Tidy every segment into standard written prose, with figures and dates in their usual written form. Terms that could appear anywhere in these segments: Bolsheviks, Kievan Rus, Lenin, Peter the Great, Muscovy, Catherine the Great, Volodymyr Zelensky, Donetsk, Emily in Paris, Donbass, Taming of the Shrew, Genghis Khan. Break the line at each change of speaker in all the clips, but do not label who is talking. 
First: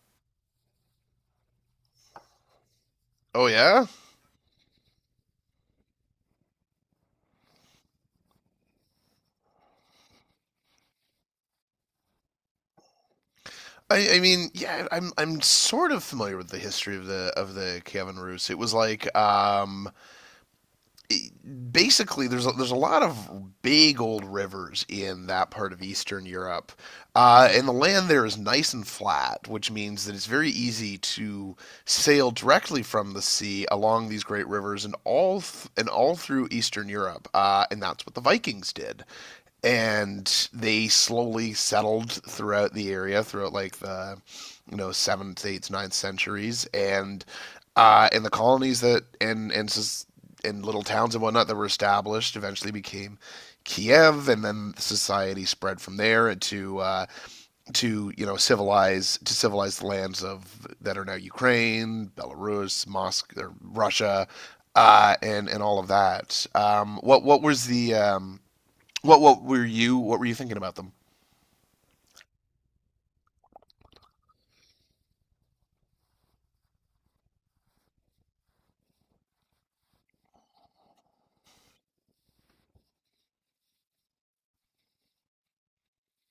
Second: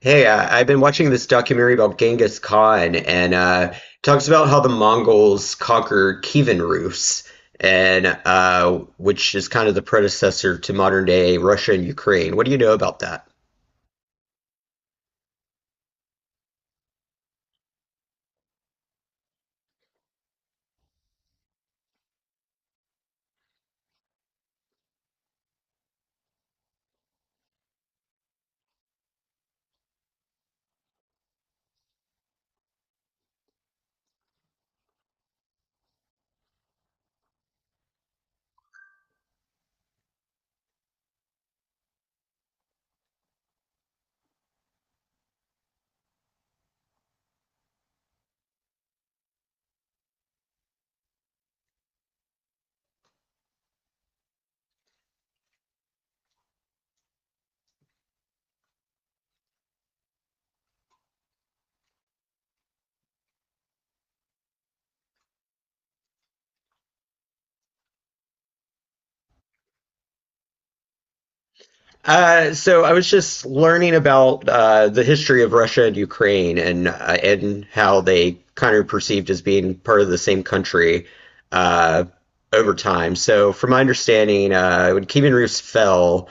Hey, I've been watching this documentary about Genghis Khan, and
Oh
uh, it
yeah,
talks about how the Mongols conquered Kievan Rus, and which is kind of the predecessor to modern day Russia and Ukraine. What do you know about that?
I mean, yeah, I'm sort of familiar with the history of the Kievan Rus. It was like, it- basically, there's a lot of big old rivers in that part of Eastern Europe, and the land there is nice and flat, which means that it's very easy to sail directly from the sea along these great rivers and all through Eastern Europe, and that's what the Vikings did. And they slowly settled throughout the area throughout like the seventh, eighth, ninth centuries, and the colonies that and little towns and whatnot that were established eventually became Kiev, and then society spread from there to civilize the lands of that are now Ukraine, Belarus, Moscow, or Russia, and all of that. What was the What were you thinking about them?
So I was just learning about the history of Russia and Ukraine and how they kind of perceived as being part of the same country uh, over time. So from my understanding, when Kievan Rus fell,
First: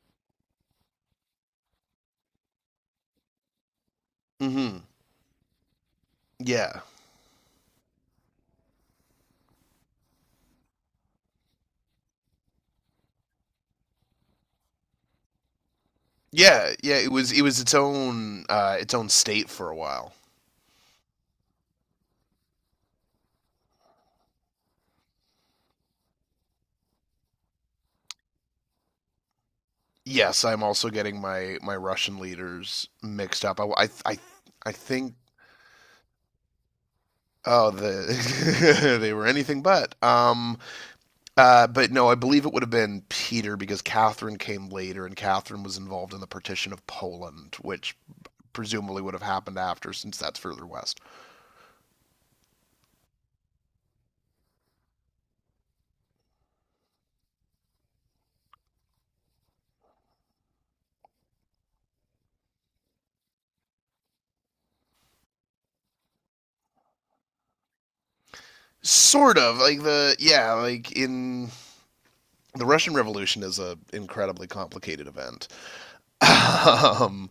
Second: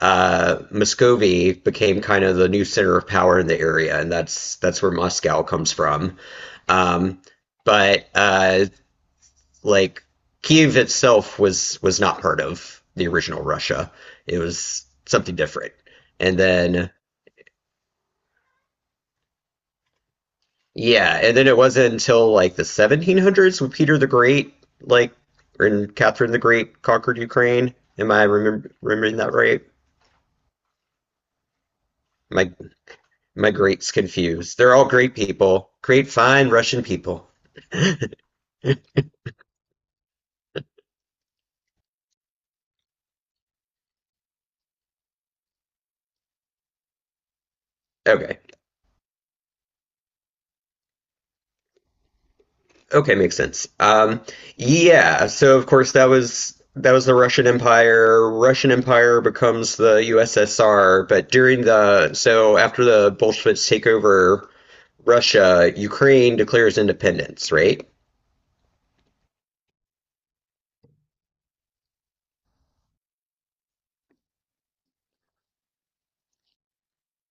Muscovy became kind of the new center of power in the area, and that's
Mm-hmm.
that's where Moscow comes from.
Yeah.
Um, but like Kiev itself was not part of the original Russia. It was something different. And
Yeah,
then
yeah, it was its own state for a while.
yeah, and then it wasn't until like the 1700s when Peter the Great, like, and Catherine the Great conquered Ukraine. Am I remembering that right?
Yes, I'm also getting my Russian
My
leaders mixed
my
up. I I
greats
I,
confused.
I
They're all great
think,
people, great fine Russian people.
oh, the they were anything but no, I believe it would have been Peter because Catherine came later, and Catherine was involved in the partition of Poland, which
Okay.
presumably would have happened after, since that's further west.
Okay, makes sense. Yeah, so of course that was the Russian Empire. Russian Empire becomes the USSR, but during the so after the Bolsheviks take over Russia, Ukraine declares independence, right?
Sort of like the Yeah. like in The Russian Revolution is an incredibly complicated event. Um,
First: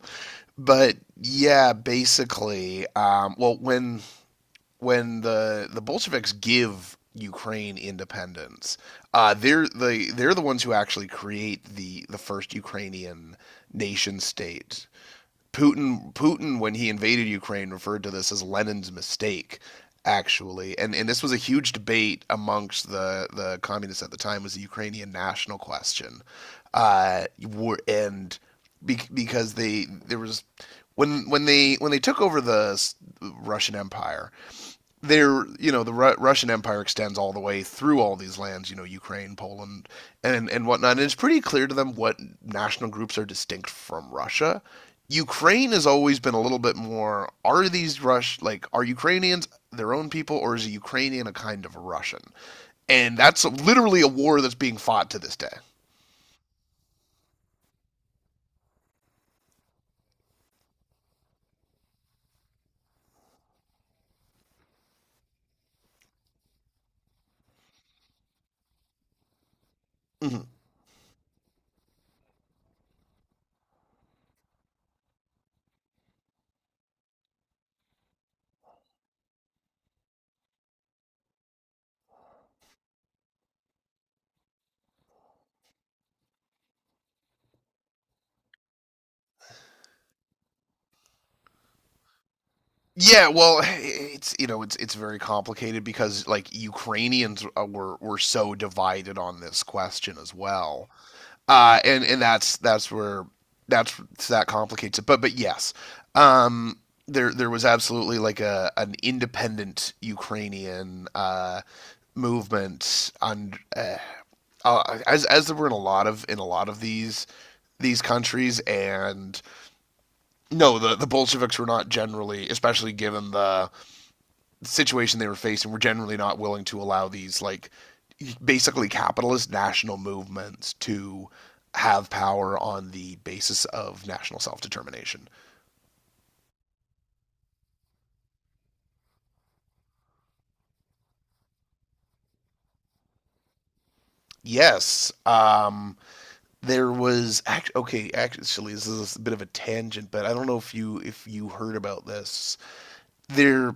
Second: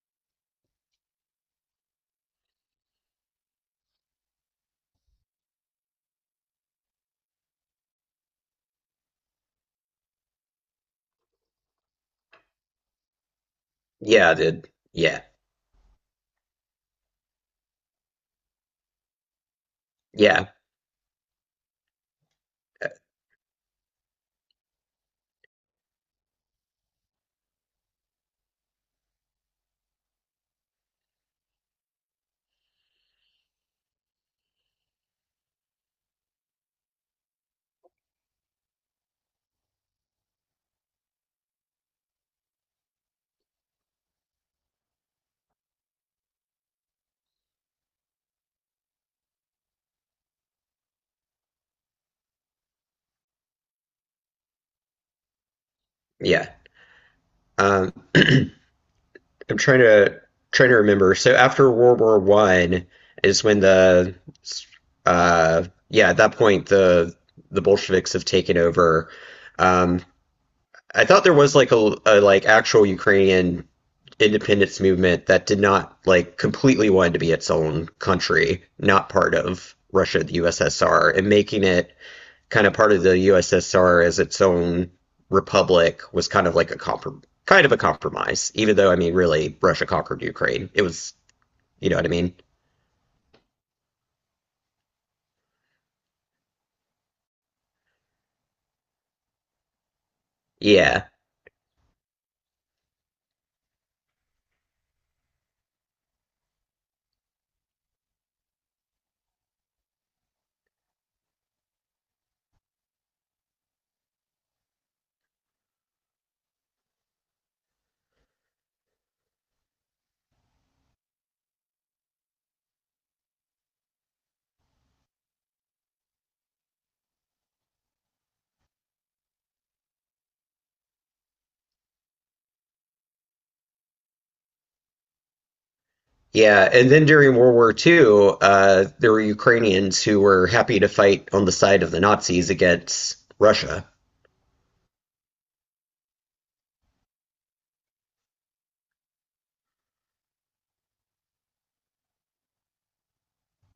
but yeah, basically, well, when the Bolsheviks give Ukraine independence, they're the ones who actually create the first Ukrainian nation
Yeah, did
state.
yeah,
Putin, when he invaded Ukraine, referred to this as Lenin's mistake,
yeah,
actually. And this was a huge debate
uh,
amongst the communists at the time, was the Ukrainian national question. Were and be, because they there was When they took over the Russian Empire, they're, Russian Empire extends all the way through all these lands, Ukraine, Poland, and whatnot. And it's pretty clear to them what national groups are distinct from Russia. Ukraine has always been a little bit more. Are these Rush like are Ukrainians their own people, or is a Ukrainian a kind of a Russian? And that's literally a war that's being fought to this day.
yeah. Um, I'm trying to remember. So after World War One is when the yeah at that point the Bolsheviks have taken over. Um,
Hmm.
I thought there was like a like actual Ukrainian independence movement that did not like completely wanted to be its own country, not part of Russia, the USSR, and making it kind of part of the USSR as its own republic was kind of like kind of a compromise. Even though I mean, really, Russia conquered Ukraine. It was, you know what I mean?
Yeah, well, it's you know it's very complicated because like Ukrainians, were so divided on this question as well.
Yeah.
And that's where that's that complicates it. But yes, um, there was absolutely like a an independent Ukrainian, movement on, as there were in a lot of, these countries, and no, the Bolsheviks were not generally, especially given the situation they were facing, were generally not willing to allow these like basically capitalist national movements to have power on the basis of national self determination.
Yeah, and then during World War Two, there were Ukrainians who were happy to fight on the side of the Nazis against Russia.
Yes, Okay. Actually, this is a bit of a tangent, but I don't know if you, if you heard about this. There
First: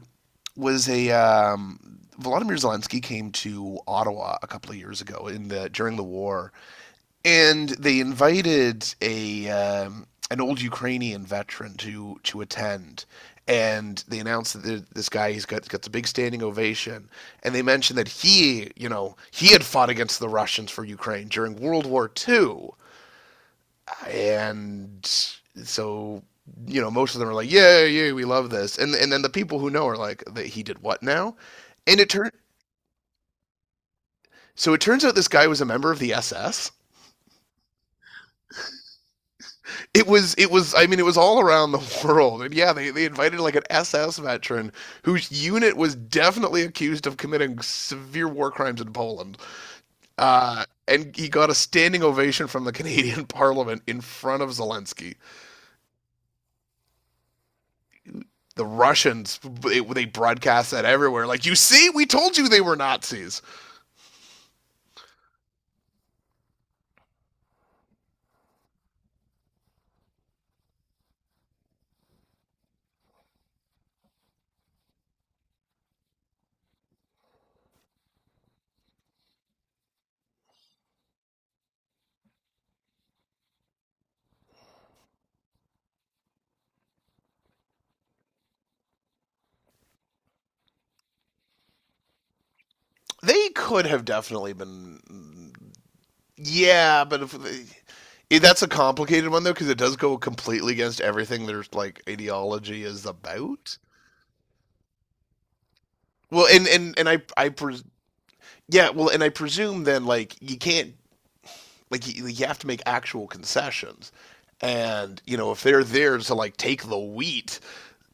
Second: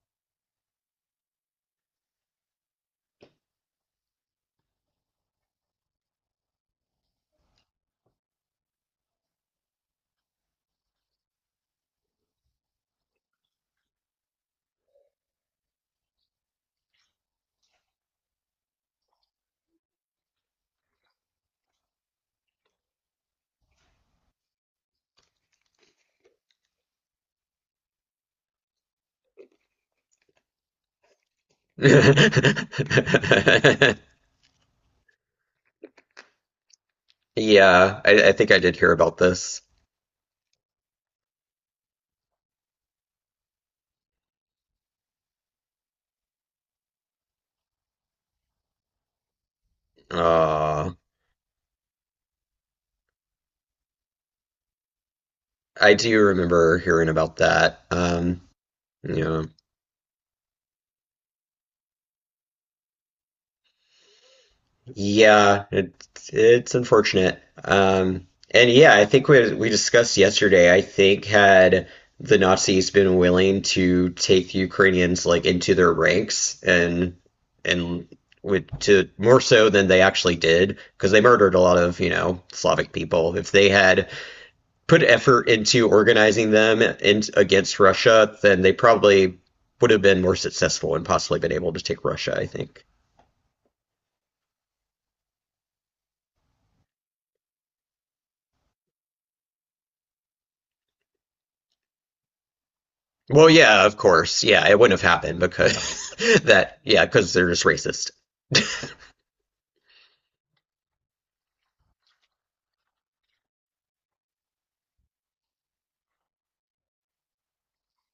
was a Volodymyr Zelensky came to Ottawa a couple of years ago in the during the war, and they invited a an old Ukrainian veteran to attend. And they announced that, this guy, he's got the big standing ovation, and they mentioned that he, you know, he had fought against the Russians for Ukraine during World War II, and so, you know, most of them are like, yeah, yeah, we love this, and then the people who know are like, that he did what now? And it turned
Yeah,
so it turns out this guy was a member of the SS.
I think I did hear about this.
It was, I mean, it was all around the world, and yeah, they invited like an SS veteran whose unit was definitely accused of committing severe war crimes in Poland,
Uh,
and he got a standing ovation from the Canadian parliament in front of Zelensky.
I do remember hearing about that.
the russians
Yeah,
it, they broadcast that everywhere, like, you see, we told you they were Nazis.
yeah, it's unfortunate. And yeah, I think we discussed yesterday. I think had the Nazis been willing to take the Ukrainians like into their ranks and with to more so than they actually did, because they murdered a lot of, you know, Slavic people. If they had put effort into organizing them in, against Russia, then they probably would have been more successful and possibly been able to take Russia, I think.
They could have definitely been. Yeah, but if it, that's a complicated one, though, because it does go completely against everything their like ideology is
Well,
about.
yeah, of course. Yeah, it wouldn't have happened because
Well, and
that,
and
yeah,
and
because
I
they're just
pres
racist.
yeah, well, and I presume then, like, you can't, like, you have to make actual concessions, and if they're there to like take the wheat,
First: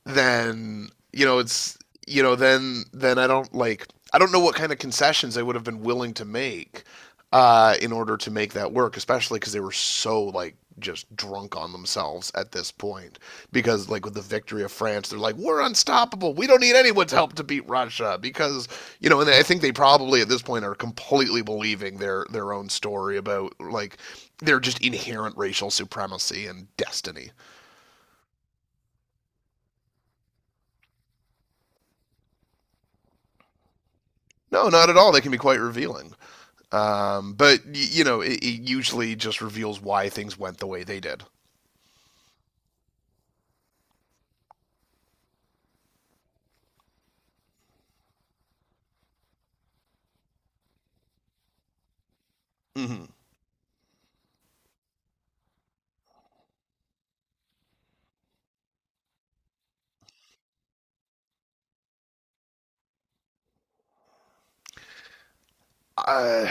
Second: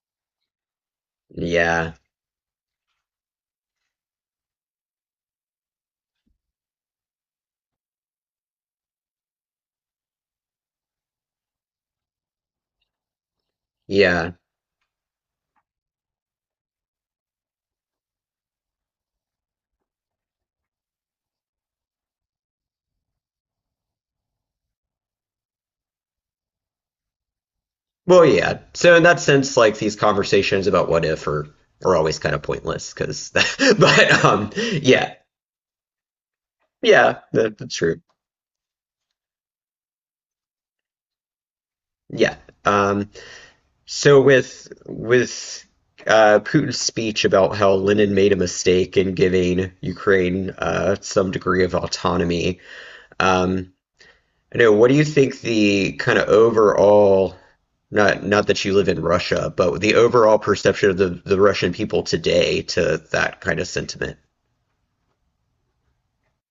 then you know it's
Yeah,
you know then I don't know what kind of concessions they would have been willing to make, in order to make that work, especially because they were so like just drunk on themselves at this point, because like with the
yeah.
victory of France they're like, we're unstoppable, we don't need anyone's help to beat Russia, because you know and I think they probably at this point are completely believing their own story about like their just inherent racial supremacy and destiny.
Well, yeah. So in that sense, like these conversations about what if are, are always kind of pointless because, but
No, not at all,
yeah,
they can be quite revealing.
yeah, that,
But
that's true.
it usually just reveals why things went the way they did.
Yeah. Um, So with with Putin's speech about how Lenin made a mistake in giving Ukraine some degree of autonomy,
Mm-hmm.
um, I know, what do you think the kind of overall, not not that you live in Russia, but the overall perception of the Russian people today to that kind of sentiment,
Uh,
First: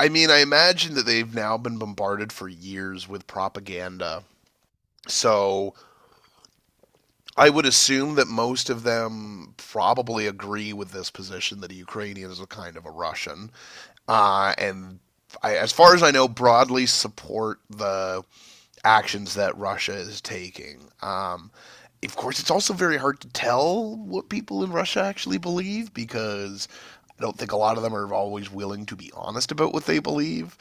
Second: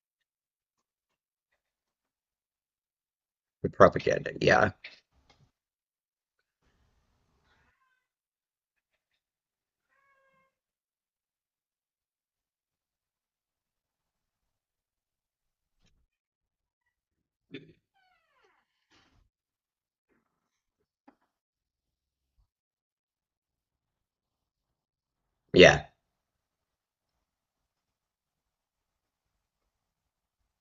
I mean, I imagine that they've now been bombarded for years with
the
propaganda.
propaganda? Yeah,
So I would assume that most of them probably agree with this position that a Ukrainian is a kind of a Russian, and I, as far as I know, broadly support the actions that Russia is taking. Of course, it's also very hard to tell what people in Russia actually
yeah,
believe because I don't think a lot of them are always willing to be honest about what they believe,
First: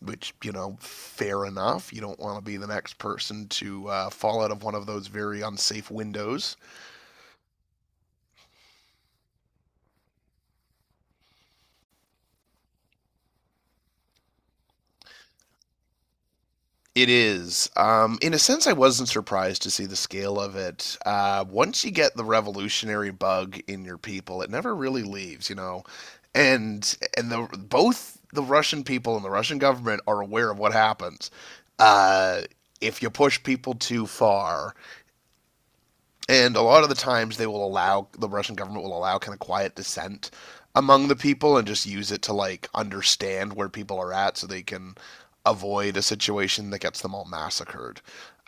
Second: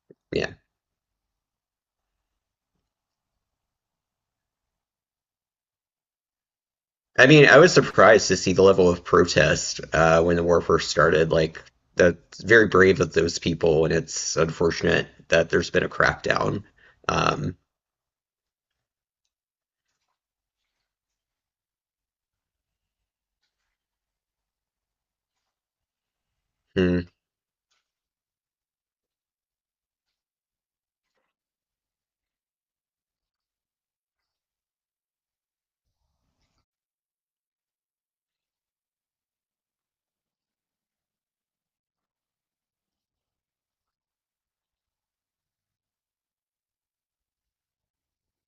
which, you
yeah.
know, fair enough. You don't want to be the next person to, fall out of one of those very unsafe windows.
I mean, I was surprised to see the level of protest when the war first started. Like, that's very brave of those people, and it's unfortunate that there's been a crackdown.
It
Um.
is. In a sense, I wasn't surprised to see the scale of it. Once you get the revolutionary bug in your people, it never really leaves, you know.
Hmm.
And the both the Russian people and the Russian government are aware of what happens. Uh, if you push people too far, and a lot of the times, the Russian government will allow kind of quiet dissent among the people and just use it to like understand where people are at so they can avoid a situation that gets them all massacred.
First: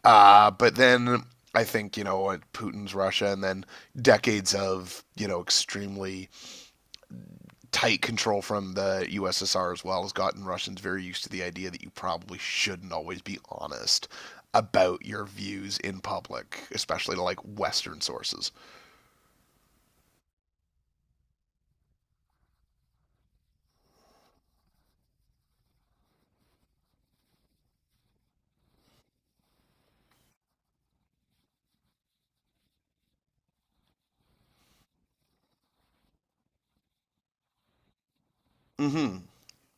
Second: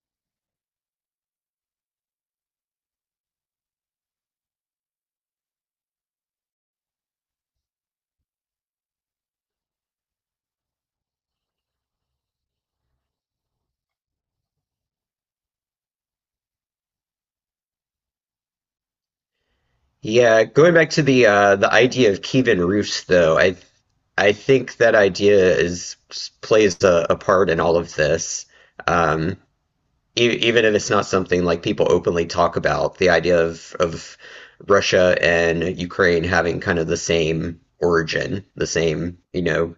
But then I think, Putin's Russia, and then decades of, extremely tight control from the USSR as well, has gotten Russians very used to the idea that you probably shouldn't always be honest about your views in public, especially to like Western sources.
Yeah, going back to the idea of Kievan roofs, though, I think that idea is plays a part in all of this. Um, Even if it's not something like people openly talk about, the idea of Russia and Ukraine having kind of the same origin, the same,
Mm-hmm.
you know,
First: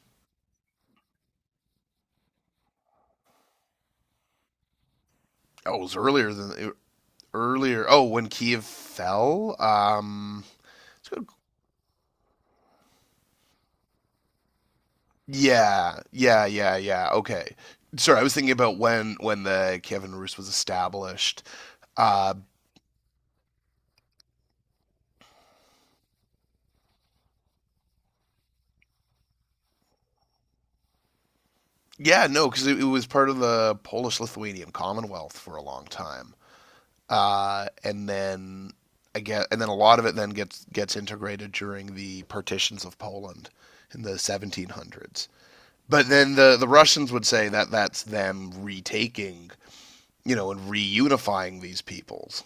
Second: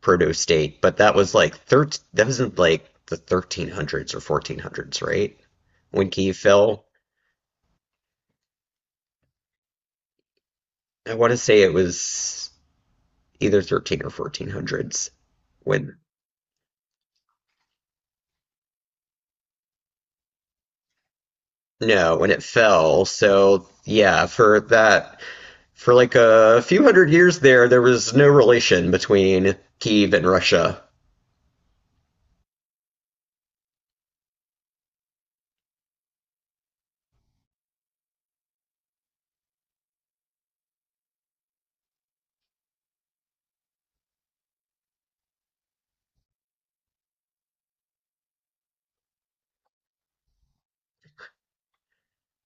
proto state. But that was like that wasn't like the 1300s or 1400s, right?
Oh, it was
When
earlier
Kiev
than,
fell,
earlier. Oh, when Kiev fell.
I
So-
want to say it was either 13 or 1400s when
yeah. Yeah. Yeah. Yeah. Okay. Sorry, I was thinking about when the Kievan Rus was established.
no, when
Uh.
it fell. So yeah, for that for like a few hundred years there, there was no relation between Kiev and Russia.
Yeah. No, because it was part of the Polish-Lithuanian Commonwealth for a long time. And then, I guess, and then a lot of it then gets integrated during the partitions of Poland in the 1700s. But then the Russians would say that that's them retaking, and reunifying these peoples.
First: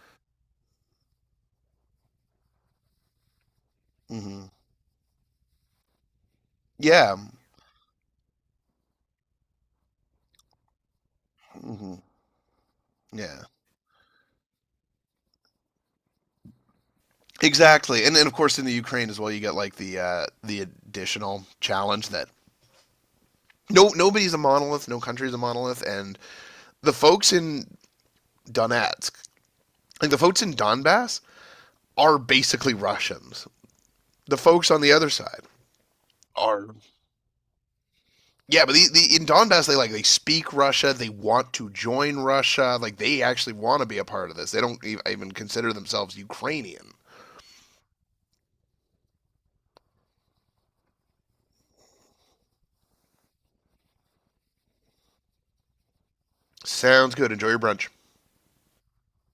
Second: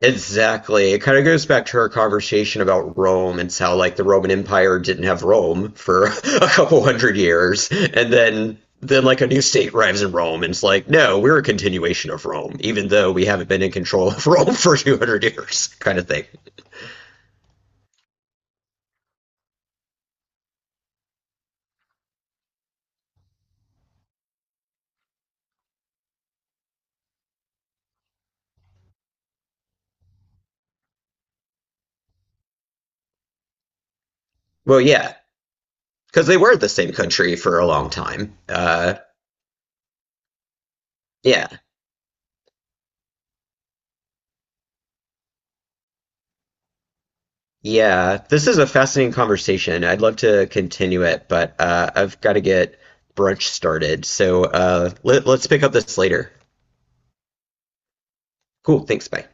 Exactly. It kind of goes back to our conversation about Rome and how like the Roman
Hmm.
Empire didn't have Rome for a couple
Yeah.
hundred years, and then like a new state arrives in Rome and it's like, no, we're a
Hmm.
continuation of Rome, even though we
Yeah.
haven't been in control of Rome for 200 years, kind of thing.
Exactly. And then, of course, in the Ukraine as well, you get like the additional challenge that, no, nobody's a monolith, no country's a monolith, and the folks in Donetsk, like the folks in Donbass, are basically Russians. The folks on
Well,
the other
yeah,
side
because they were
are.
the same country for a long time.
Yeah, but
Uh,
the in Donbass, they speak Russia, they
yeah,
want to join Russia, like they actually want to be a part of this. They don't even consider themselves Ukrainian.
Yeah, this is a fascinating conversation. I'd love to continue it, but I've got to get brunch started. So let's pick up this later.
Sounds good. Enjoy your brunch.
Cool. Thanks. Bye.